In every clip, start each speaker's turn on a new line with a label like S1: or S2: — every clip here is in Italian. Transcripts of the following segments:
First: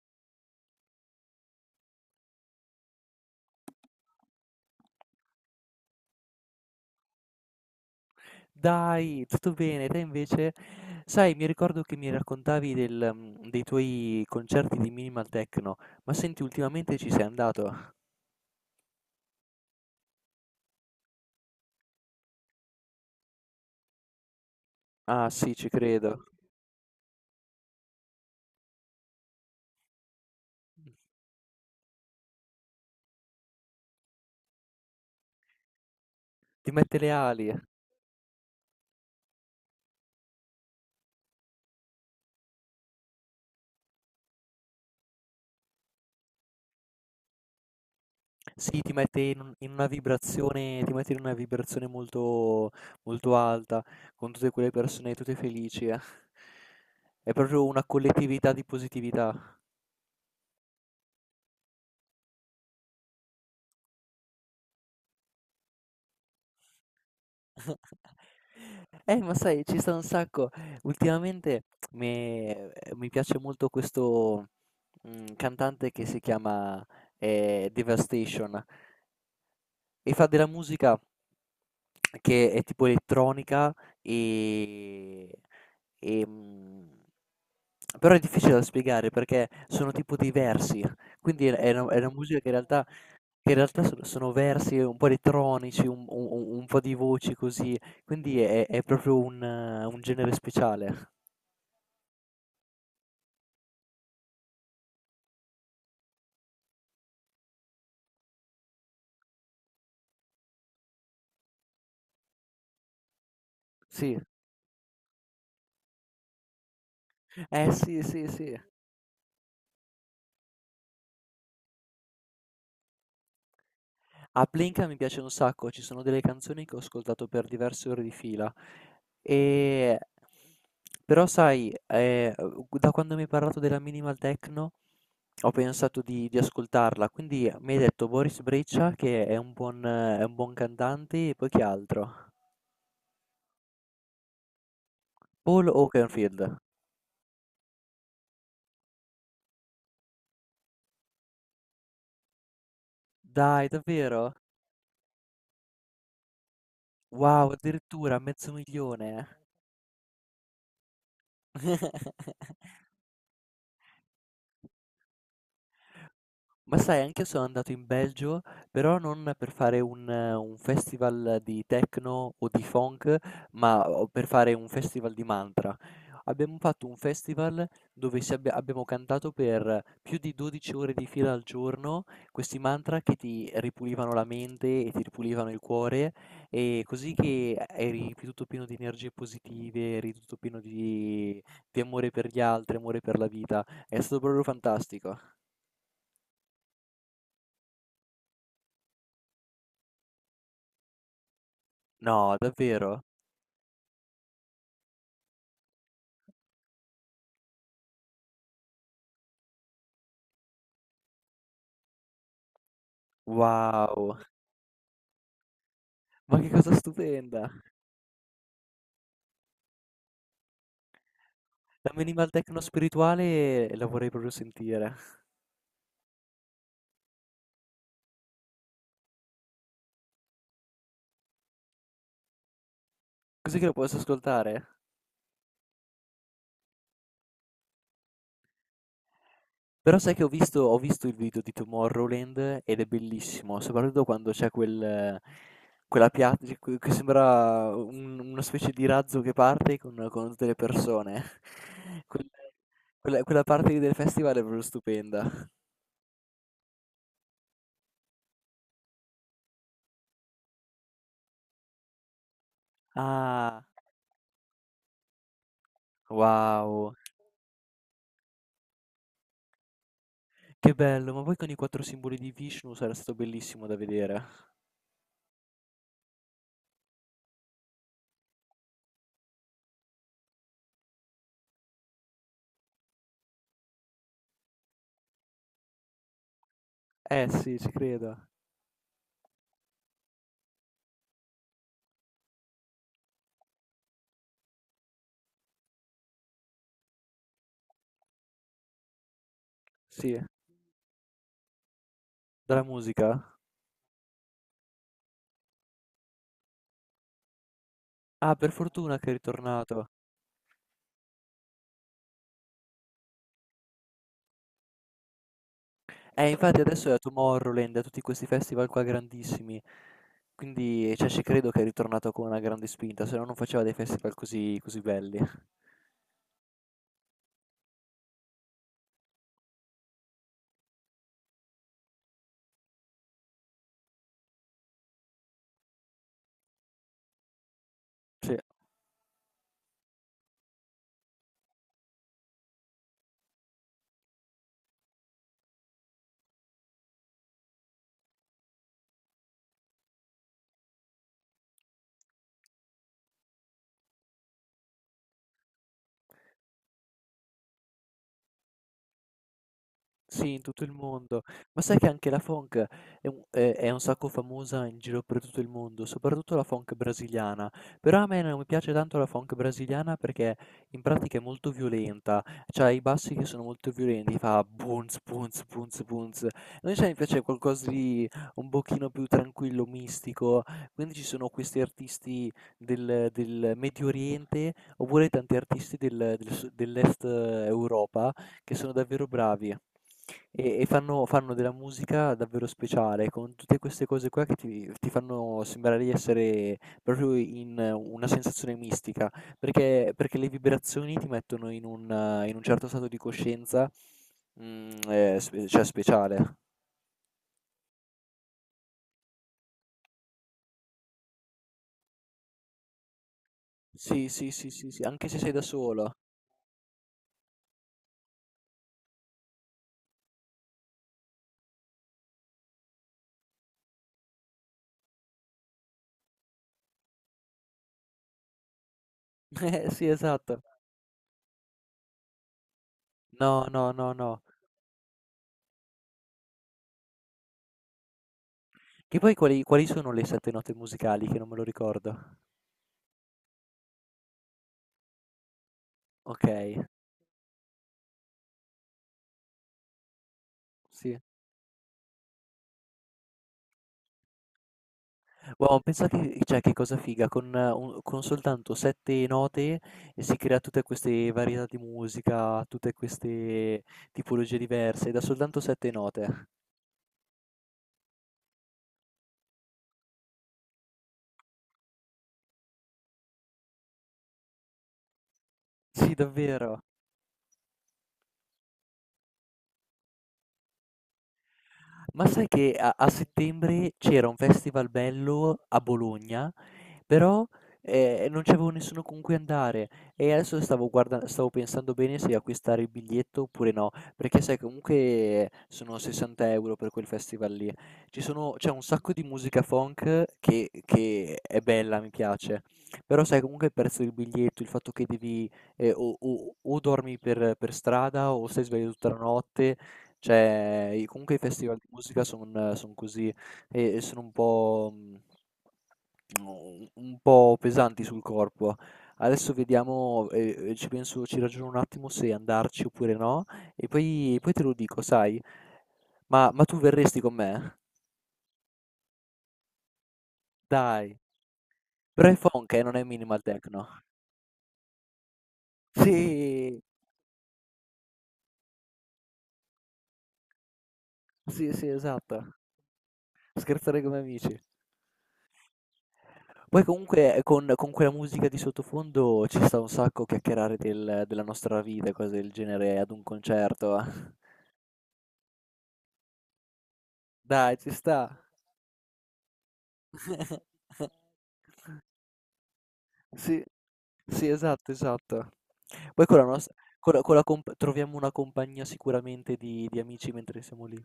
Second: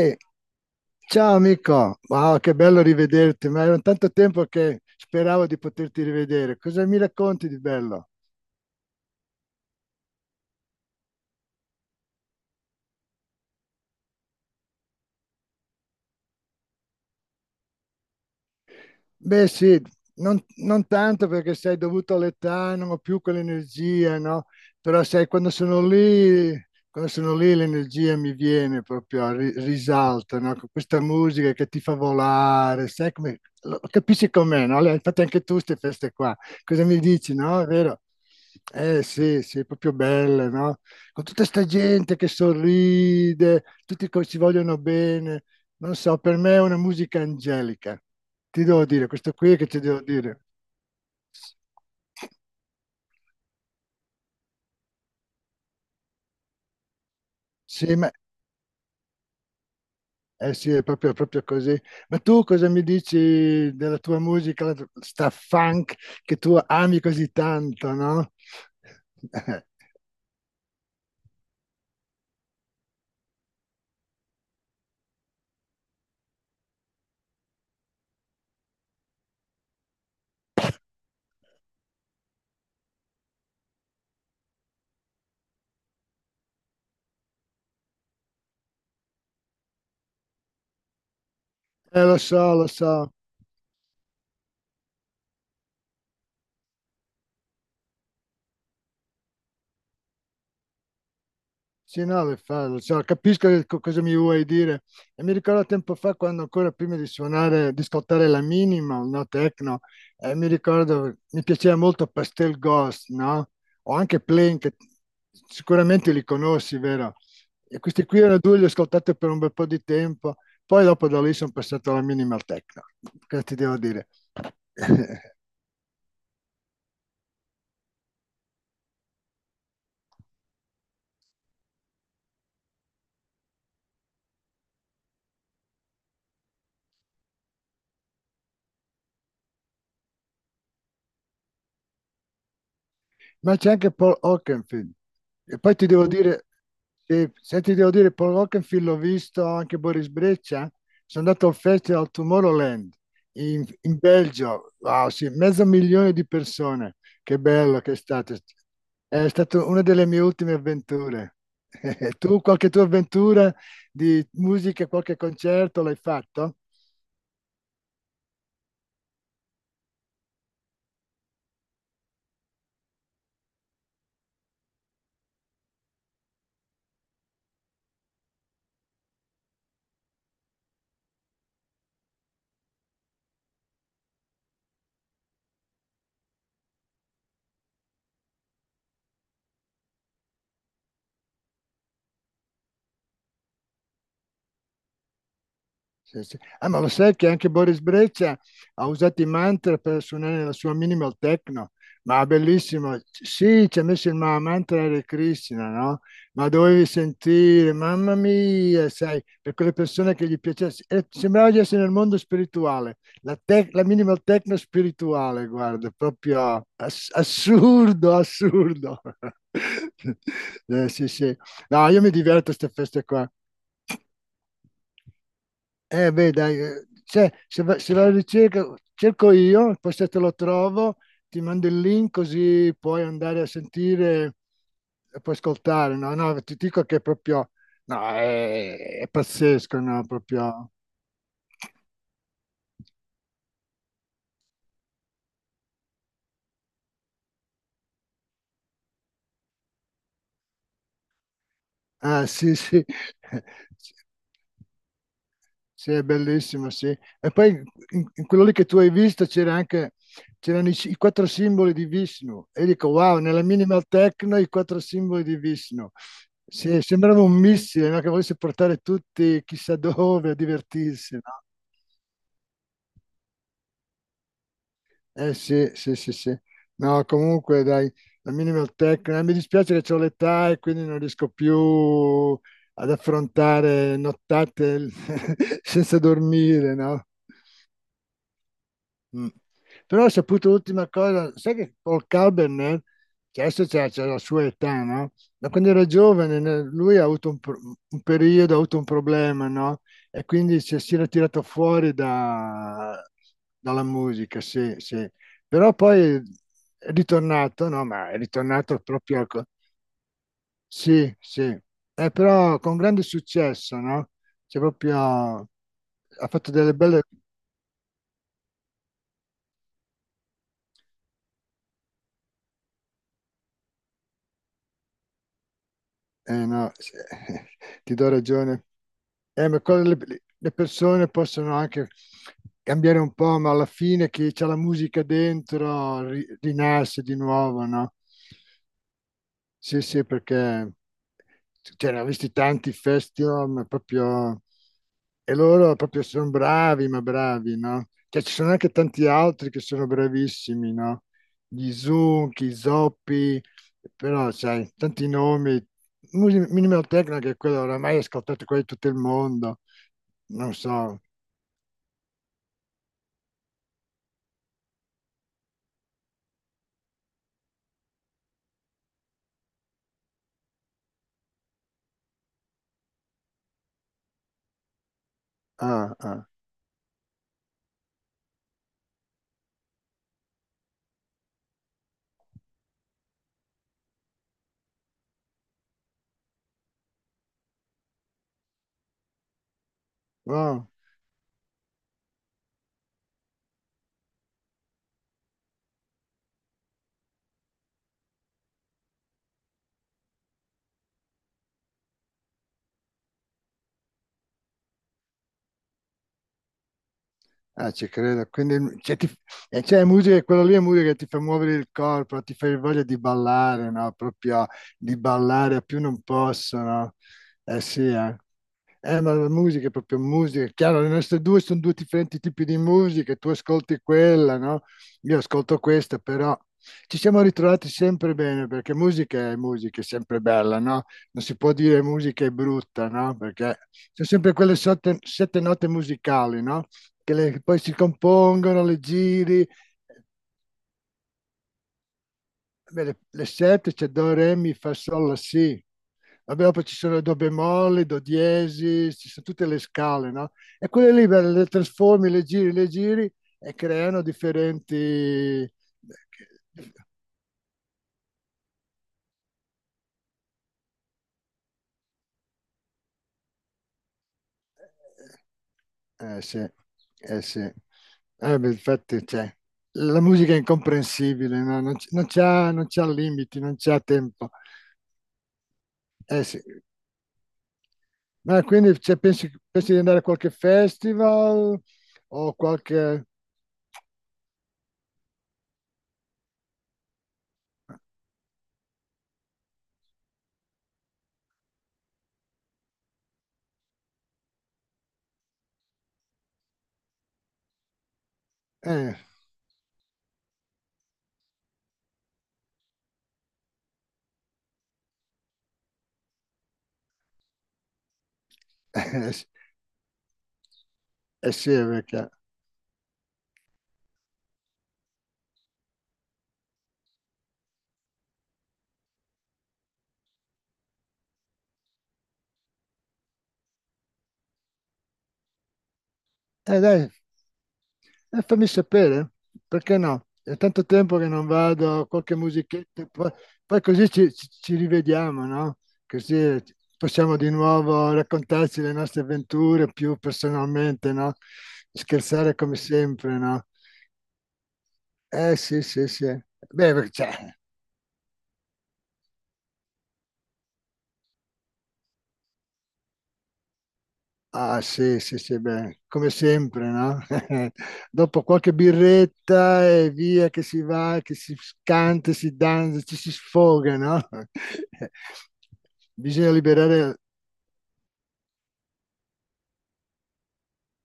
S1: E Ciao amico, wow, che bello rivederti, ma era tanto tempo che speravo di poterti rivedere. Cosa mi racconti di bello?
S2: Dai, tutto bene. Te invece? Sai, mi ricordo che mi raccontavi dei tuoi concerti di minimal techno, ma senti ultimamente ci sei andato?
S1: Beh, sì, non tanto perché sei dovuto all'età, non ho più quell'energia, no? Però sai,
S2: Ah sì, ci credo.
S1: quando sono lì l'energia mi viene proprio, risalta, no? Con questa musica che ti fa volare, sai come, capisci com'è, no? Infatti anche tu queste feste qua,
S2: Ti
S1: cosa
S2: mette
S1: mi
S2: le
S1: dici,
S2: ali.
S1: no? È vero? Eh sì, sì, proprio belle, no? Con tutta sta gente che sorride, tutti ci vogliono bene, non so, per me è una musica angelica ti
S2: Sì,
S1: devo
S2: ti
S1: dire,
S2: mette
S1: questo
S2: in un
S1: qui che
S2: in
S1: ti
S2: una
S1: devo dire.
S2: vibrazione molto molto alta, con tutte quelle persone tutte felici, eh. È proprio una
S1: Sì, ma
S2: collettività di positività.
S1: eh sì, è proprio, proprio così. Ma tu cosa mi dici della tua musica, la, sta funk che tu ami così tanto, no?
S2: Ma sai, ci sta un sacco. Ultimamente mi piace molto questo cantante che si chiama Devastation e fa della musica che è tipo elettronica e, e, però è difficile da spiegare perché sono tipo dei versi, quindi è una
S1: Lo
S2: musica che in
S1: so, lo
S2: realtà
S1: so.
S2: sono versi un po' elettronici, un u u un po' di voci così, quindi è proprio un genere speciale.
S1: Sì, no, lo so, capisco che cosa mi vuoi dire. E mi ricordo tempo fa, quando ancora prima di suonare, di scottare la minimal, no, techno, mi ricordo, mi piaceva molto Pastel Ghost, no? O
S2: Sì.
S1: anche Plane, che sicuramente li conosci, vero?
S2: Eh
S1: E
S2: sì,
S1: questi qui
S2: sì,
S1: erano
S2: sì.
S1: due, li ho ascoltati per un bel po' di tempo, poi dopo da lì sono passato alla minimal techno, che ti devo dire.
S2: A Plinka mi piace un sacco, ci sono delle canzoni che ho ascoltato per diverse ore di fila. Ehm, Però sai, da quando mi hai parlato della minimal techno, ho pensato di ascoltarla, quindi mi hai detto Boris Brejcha che è un buon cantante e poi chi altro?
S1: Ma c'è anche Paul Oakenfield. E
S2: Paul
S1: poi ti devo dire,
S2: Oakenfold.
S1: sì, se ti devo dire, Paul Oakenfield l'ho visto anche Boris Breccia. Sono andato al Festival Tomorrowland in,
S2: Dai,
S1: in
S2: davvero?
S1: Belgio. Wow, sì, mezzo milione di persone. Che
S2: Wow,
S1: bello che è
S2: addirittura
S1: stato.
S2: mezzo
S1: È
S2: milione.
S1: stata una delle mie ultime avventure. Tu, qualche tua avventura di musica, qualche concerto l'hai fatto?
S2: Ma sai, anch'io sono andato in Belgio, però non per fare un festival di techno o di funk, ma o per fare un festival di mantra. Abbiamo fatto un festival dove abbiamo cantato per più di 12 ore di fila al giorno, questi mantra che ti ripulivano la mente e ti ripulivano il cuore, e così che eri più tutto pieno di energie positive, eri tutto pieno di amore per gli altri, amore per la vita. È stato proprio fantastico.
S1: Sì, sì. Ah, ma lo sai che anche Boris Breccia ha usato i mantra per suonare la sua minimal techno? Ma
S2: No,
S1: bellissimo.
S2: davvero?
S1: Sì, ci ha messo il mantra Hare Krishna, no? Ma dovevi sentire, mamma mia, sai, per quelle persone che gli piacesse. Sembrava di essere nel mondo spirituale, la, la
S2: Wow,
S1: minimal techno spirituale, guarda,
S2: ma che
S1: proprio
S2: cosa stupenda!
S1: assurdo, assurdo. Sì, sì. No,
S2: La
S1: io mi
S2: minimal
S1: diverto a
S2: techno
S1: queste feste qua.
S2: spirituale la vorrei proprio sentire,
S1: Eh beh, dai, cioè, se, se la ricerca, cerco io, poi se te lo trovo, ti mando il link così puoi andare a
S2: così che la posso
S1: sentire
S2: ascoltare.
S1: e puoi ascoltare. No, no, ti dico che è proprio, no, è pazzesco,
S2: Però
S1: no,
S2: sai che ho visto,
S1: proprio.
S2: ho visto il video di Tomorrowland ed è bellissimo, soprattutto quando c'è quella piatta che sembra una specie di razzo che parte con tutte le persone.
S1: Ah,
S2: Quel-
S1: sì, sì.
S2: quella parte lì del festival è proprio stupenda.
S1: Sì, è bellissimo, sì. E poi in, in quello lì che tu hai visto c'era anche, c'erano i, i quattro simboli di Vishnu. E dico, wow, nella
S2: Ah,
S1: minimal techno i quattro simboli di Vishnu. Sì,
S2: wow,
S1: sembrava un missile, no? Che volesse portare tutti chissà dove a
S2: che bello,
S1: divertirsi, no?
S2: ma poi con i quattro simboli di Vishnu sarà stato bellissimo da vedere.
S1: Eh sì, sì, sì, sì. No, comunque dai, la minimal techno. Eh, mi dispiace che ho l'età e quindi non riesco più ad affrontare nottate senza dormire, no?
S2: Eh sì, ci credo.
S1: Mm. Però ho saputo l'ultima cosa, sai che Paul Kalbrenner, che adesso c'è la sua età, no? Ma quando era giovane lui ha avuto un periodo, ha avuto un problema, no?
S2: Sì,
S1: E quindi si era tirato fuori
S2: dalla musica?
S1: dalla musica, sì, sì. Però poi è ritornato, no? Ma è
S2: Ah, per
S1: ritornato
S2: fortuna che è
S1: proprio...
S2: ritornato.
S1: Sì, sì. Però con grande successo, no? C'è proprio... Ha fatto
S2: Infatti
S1: delle
S2: adesso è a
S1: belle...
S2: Tomorrowland, a tutti questi festival qua grandissimi. Quindi, cioè, ci credo che è ritornato con una grande spinta, se no non faceva dei festival così, così belli.
S1: Eh no, sì, ti do ragione. Ma cosa le persone possono anche cambiare un po', ma alla fine chi c'ha la musica dentro rinasce di nuovo, no?
S2: Sì.
S1: Sì, sì, perché cioè, ne ho visti tanti festival, ma proprio... E loro proprio sono bravi, ma bravi, no? Cioè, ci sono anche tanti altri che sono bravissimi, no? Gli Zucchi, Zoppi, però, sai, tanti nomi. Minimal Techno, che è quello oramai ascoltato qua in tutto il mondo.
S2: Sì, in
S1: Non
S2: tutto il
S1: so.
S2: mondo. Ma sai che anche la funk è un sacco famosa in giro per tutto il mondo, soprattutto la funk brasiliana. Però a me non mi piace tanto la funk brasiliana perché in pratica è molto violenta, c'ha i bassi che sono molto violenti, fa bounce, bounce, bounce,
S1: Ah, ah.
S2: bounce. Invece a me piace qualcosa di un pochino più tranquillo, mistico. Quindi ci sono questi artisti del Medio Oriente oppure tanti artisti dell'Est Europa che sono davvero bravi. E
S1: Wow.
S2: fanno della musica davvero speciale, con tutte queste cose qua che ti fanno sembrare di essere proprio in una sensazione mistica, perché le vibrazioni ti mettono in un certo stato di coscienza, mhmm, sp cioè speciale.
S1: Ah, ci credo. Quindi, cioè, cioè, è musica, quello lì è musica che ti fa muovere il corpo, ti fa voglia di ballare, no?
S2: Sì, sì,
S1: Proprio
S2: sì, sì, sì,
S1: di
S2: anche se sei da
S1: ballare a più
S2: solo.
S1: non posso, no? Eh sì, eh. Ma la musica è proprio musica, è chiaro, le nostre due sono due differenti tipi di musica, tu ascolti quella, no? Io ascolto questa, però ci siamo ritrovati sempre bene perché musica, è
S2: Sì,
S1: sempre
S2: esatto.
S1: bella, no? Non si può dire musica è brutta, no?
S2: No,
S1: Perché
S2: no, no,
S1: sono
S2: no.
S1: sempre quelle sette, sette note musicali, no? Che poi si compongono, le
S2: Che poi
S1: giri,
S2: quali quali sono le 7 note musicali che non me lo ricordo?
S1: beh, le sette c'è Do, Re, Mi, Fa, Sol, La, Si. Vabbè,
S2: Okay,
S1: poi ci sono do bemolle, do diesis, ci sono tutte le scale, no? E quelle
S2: sì.
S1: lì beh, le trasformi, le giri e creano differenti...
S2: Wow, pensa che, cioè, che cosa figa, con soltanto sette note si crea tutte queste varietà di musica, tutte queste tipologie diverse, da soltanto sette note.
S1: Eh sì, eh sì. Beh, infatti, cioè, la musica è incomprensibile, no? Non, non c'ha limiti, non c'ha tempo.
S2: Sì,
S1: Eh sì.
S2: davvero.
S1: Ma quindi cioè, pensi di andare a qualche festival
S2: Ma sai
S1: o
S2: che a
S1: qualche...
S2: settembre c'era un festival bello a Bologna. Però, non c'avevo nessuno con cui andare, e adesso stavo pensando bene se acquistare il biglietto oppure no, perché sai comunque sono 60 € per quel festival lì. Ci sono c'è un sacco
S1: Eh,
S2: di musica funk che è bella, mi piace, però sai comunque il prezzo del biglietto, il fatto che devi o dormi per strada o stai sveglio tutta la
S1: eh sì,
S2: notte, cioè i comunque i
S1: eh sì,
S2: festival di musica
S1: perché...
S2: son così e sono un po' pesanti sul corpo. Adesso vediamo, ci penso, ci ragiono un attimo se andarci oppure no, e poi te lo dico, sai. Ma tu
S1: Dai,
S2: verresti con me?
S1: e fammi sapere, perché no? È tanto
S2: Dai,
S1: tempo che non vado,
S2: però
S1: qualche
S2: è funk non è
S1: musichetta, poi,
S2: minimal
S1: poi
S2: techno.
S1: così ci rivediamo, no? Così
S2: Sì,
S1: possiamo di nuovo raccontarci le nostre avventure più personalmente, no?
S2: sì, sì,
S1: Scherzare
S2: esatto.
S1: come sempre, no?
S2: Scherzare come amici.
S1: Eh sì, sì, sì.
S2: Poi
S1: Beh,
S2: comunque
S1: cioè,
S2: con quella musica di sottofondo ci sta un sacco chiacchierare della nostra vita e cose del genere ad un concerto.
S1: ah sì, sì, sì, beh, come sempre, no?
S2: Dai, ci sta.
S1: Dopo qualche birretta e via che si va, che si canta, si danza, ci si
S2: Sì,
S1: sfoga, no?
S2: sì, esatto, esatto. Poi con la
S1: Bisogna
S2: nos
S1: liberare...
S2: con la comp troviamo una compagnia sicuramente di amici mentre siamo lì.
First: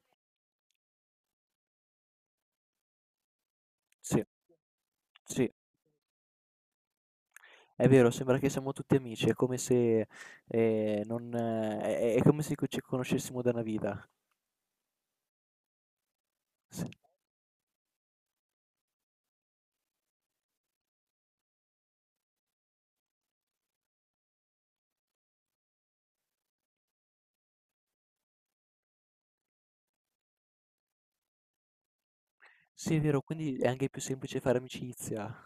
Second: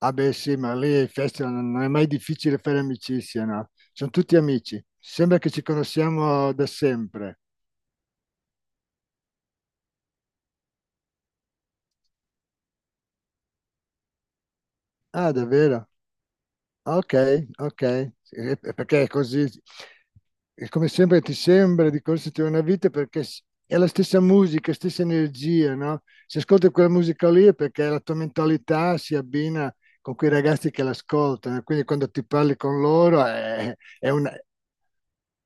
S1: Ah beh sì, ma lì ai festival non è mai difficile fare amicizia, no? Sono
S2: Sì,
S1: tutti amici, sembra
S2: sì,
S1: che ci conosciamo da sempre.
S2: è vero, sembra che siamo tutti amici, è come se, non, è come se co ci conoscessimo da una vita.
S1: Ah, davvero?
S2: Sì.
S1: Ok, ok, sì, è perché è così. E come sempre ti sembra di correrti una vita perché è la stessa musica, stessa energia, no? Se ascolti quella musica lì è perché la tua mentalità si abbina con quei ragazzi che l'ascoltano, quindi quando ti parli con
S2: Sì, è vero,
S1: loro
S2: quindi è
S1: è,
S2: anche più semplice fare amicizia.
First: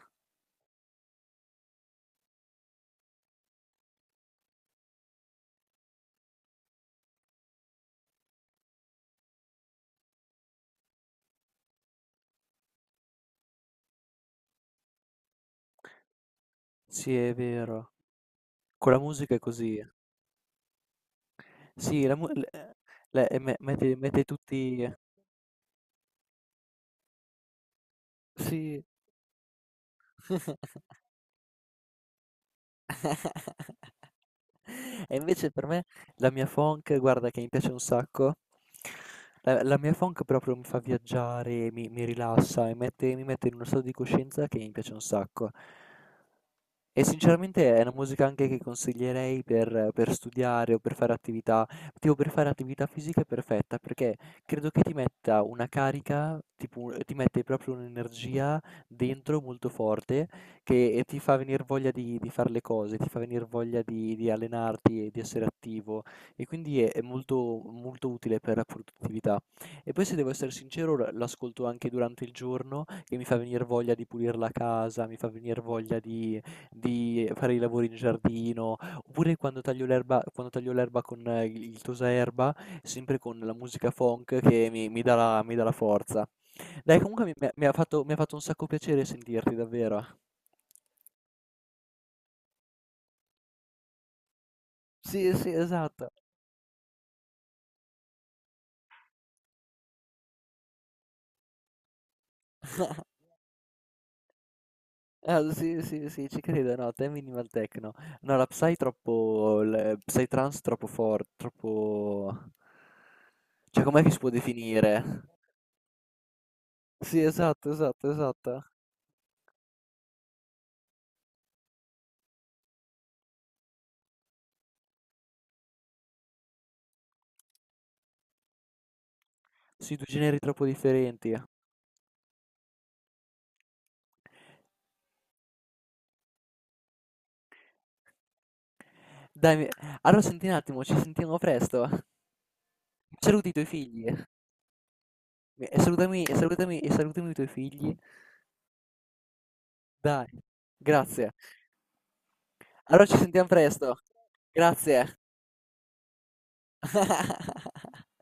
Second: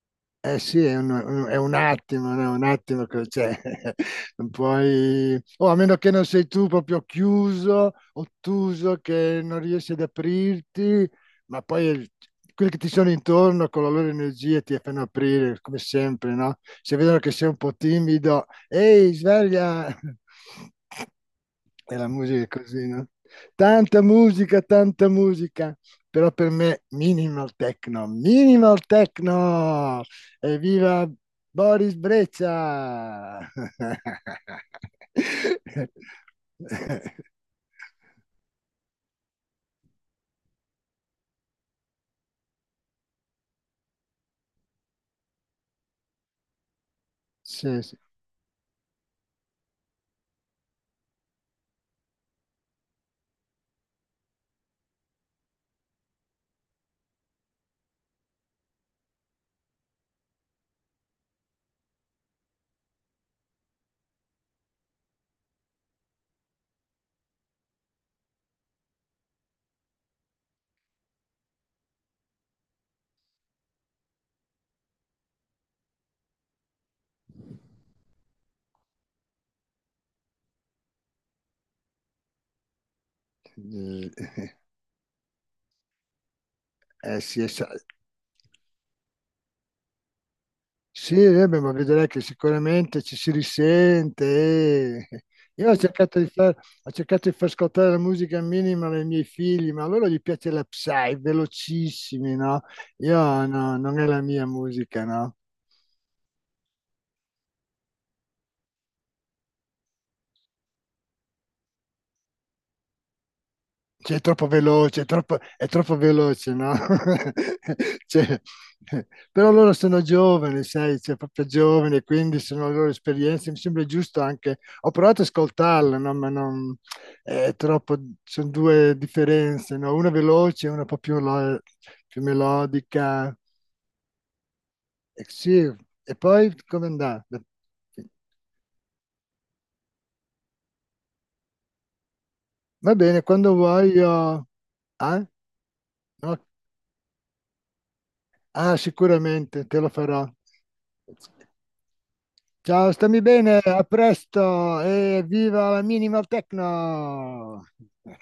S1: eh sì, è un attimo, no, un attimo che cioè, non puoi o a meno che non sei tu proprio chiuso, ottuso, che non riesci ad aprirti, ma poi quelli che ti sono intorno con la loro energia ti fanno aprire, come sempre, no? Se
S2: Sì,
S1: vedono che
S2: è
S1: sei un po'
S2: vero.
S1: timido,
S2: Con la
S1: ehi,
S2: musica è così.
S1: sveglia! E
S2: Sì,
S1: la
S2: la mu
S1: musica
S2: l
S1: è così, no?
S2: le me mette mette tutti,
S1: Tanta musica, però per me minimal techno, minimal
S2: sì.
S1: techno! Evviva Boris Breccia!
S2: E invece per me la mia funk, guarda che mi piace un sacco. La mia funk proprio mi fa viaggiare, mi rilassa e mi mette in uno stato di coscienza che mi piace un sacco. E sinceramente è
S1: Sì,
S2: una
S1: sì.
S2: musica anche che consiglierei per studiare o per fare attività, tipo per fare attività fisica è perfetta perché credo che ti metta una carica, tipo, ti mette proprio un'energia dentro molto forte che ti fa venire voglia di fare le cose, ti fa venire voglia di allenarti e di essere attivo, e quindi è molto, molto utile per la produttività. E poi se devo essere sincero l'ascolto anche durante il giorno, che mi fa venire voglia di pulire la casa, mi fa venire voglia di fare i lavori in giardino, oppure quando taglio l'erba con il tosaerba, sempre con la musica funk che mi dà la forza. Dai comunque mi
S1: Sì,
S2: mi ha fatto un sacco piacere sentirti davvero.
S1: sì, eh beh, ma vedrai che sicuramente ci si risente. e-
S2: Sì, sì,
S1: Io
S2: esatto.
S1: ho cercato di far ascoltare la musica minima ai miei figli, ma a loro gli piace la psy, velocissimi, no? Io no, non è la mia musica, no?
S2: Ah, sì, sì, sì, ci credo, no, te minimal techno. No, la psytrance troppo, cioè com'è che si
S1: Cioè, è
S2: può
S1: troppo veloce,
S2: definire?
S1: è troppo veloce, no?
S2: Sì, esatto, esatto,
S1: Cioè,
S2: esatto.
S1: però loro sono giovani, sai, cioè, proprio giovani, quindi sono le loro esperienze. Mi sembra giusto anche. Ho provato ad ascoltarla, no? Ma non è troppo. Sono due differenze, no?
S2: Sì, 2
S1: Una
S2: generi troppo
S1: veloce, una un po' più,
S2: differenti.
S1: più melodica. E, sì. E poi come andà?
S2: Dai, allora senti un attimo, ci sentiamo presto.
S1: Va bene,
S2: Saluti i
S1: quando
S2: tuoi
S1: vuoi
S2: figli.
S1: io. Ah?
S2: E salutami, e
S1: No?
S2: salutami, e salutami i tuoi figli.
S1: Ah, sicuramente te lo
S2: Dai,
S1: farò.
S2: grazie.
S1: Ciao,
S2: Allora ci
S1: stammi
S2: sentiamo
S1: bene, a
S2: presto.
S1: presto
S2: Grazie.
S1: e viva la minimal techno!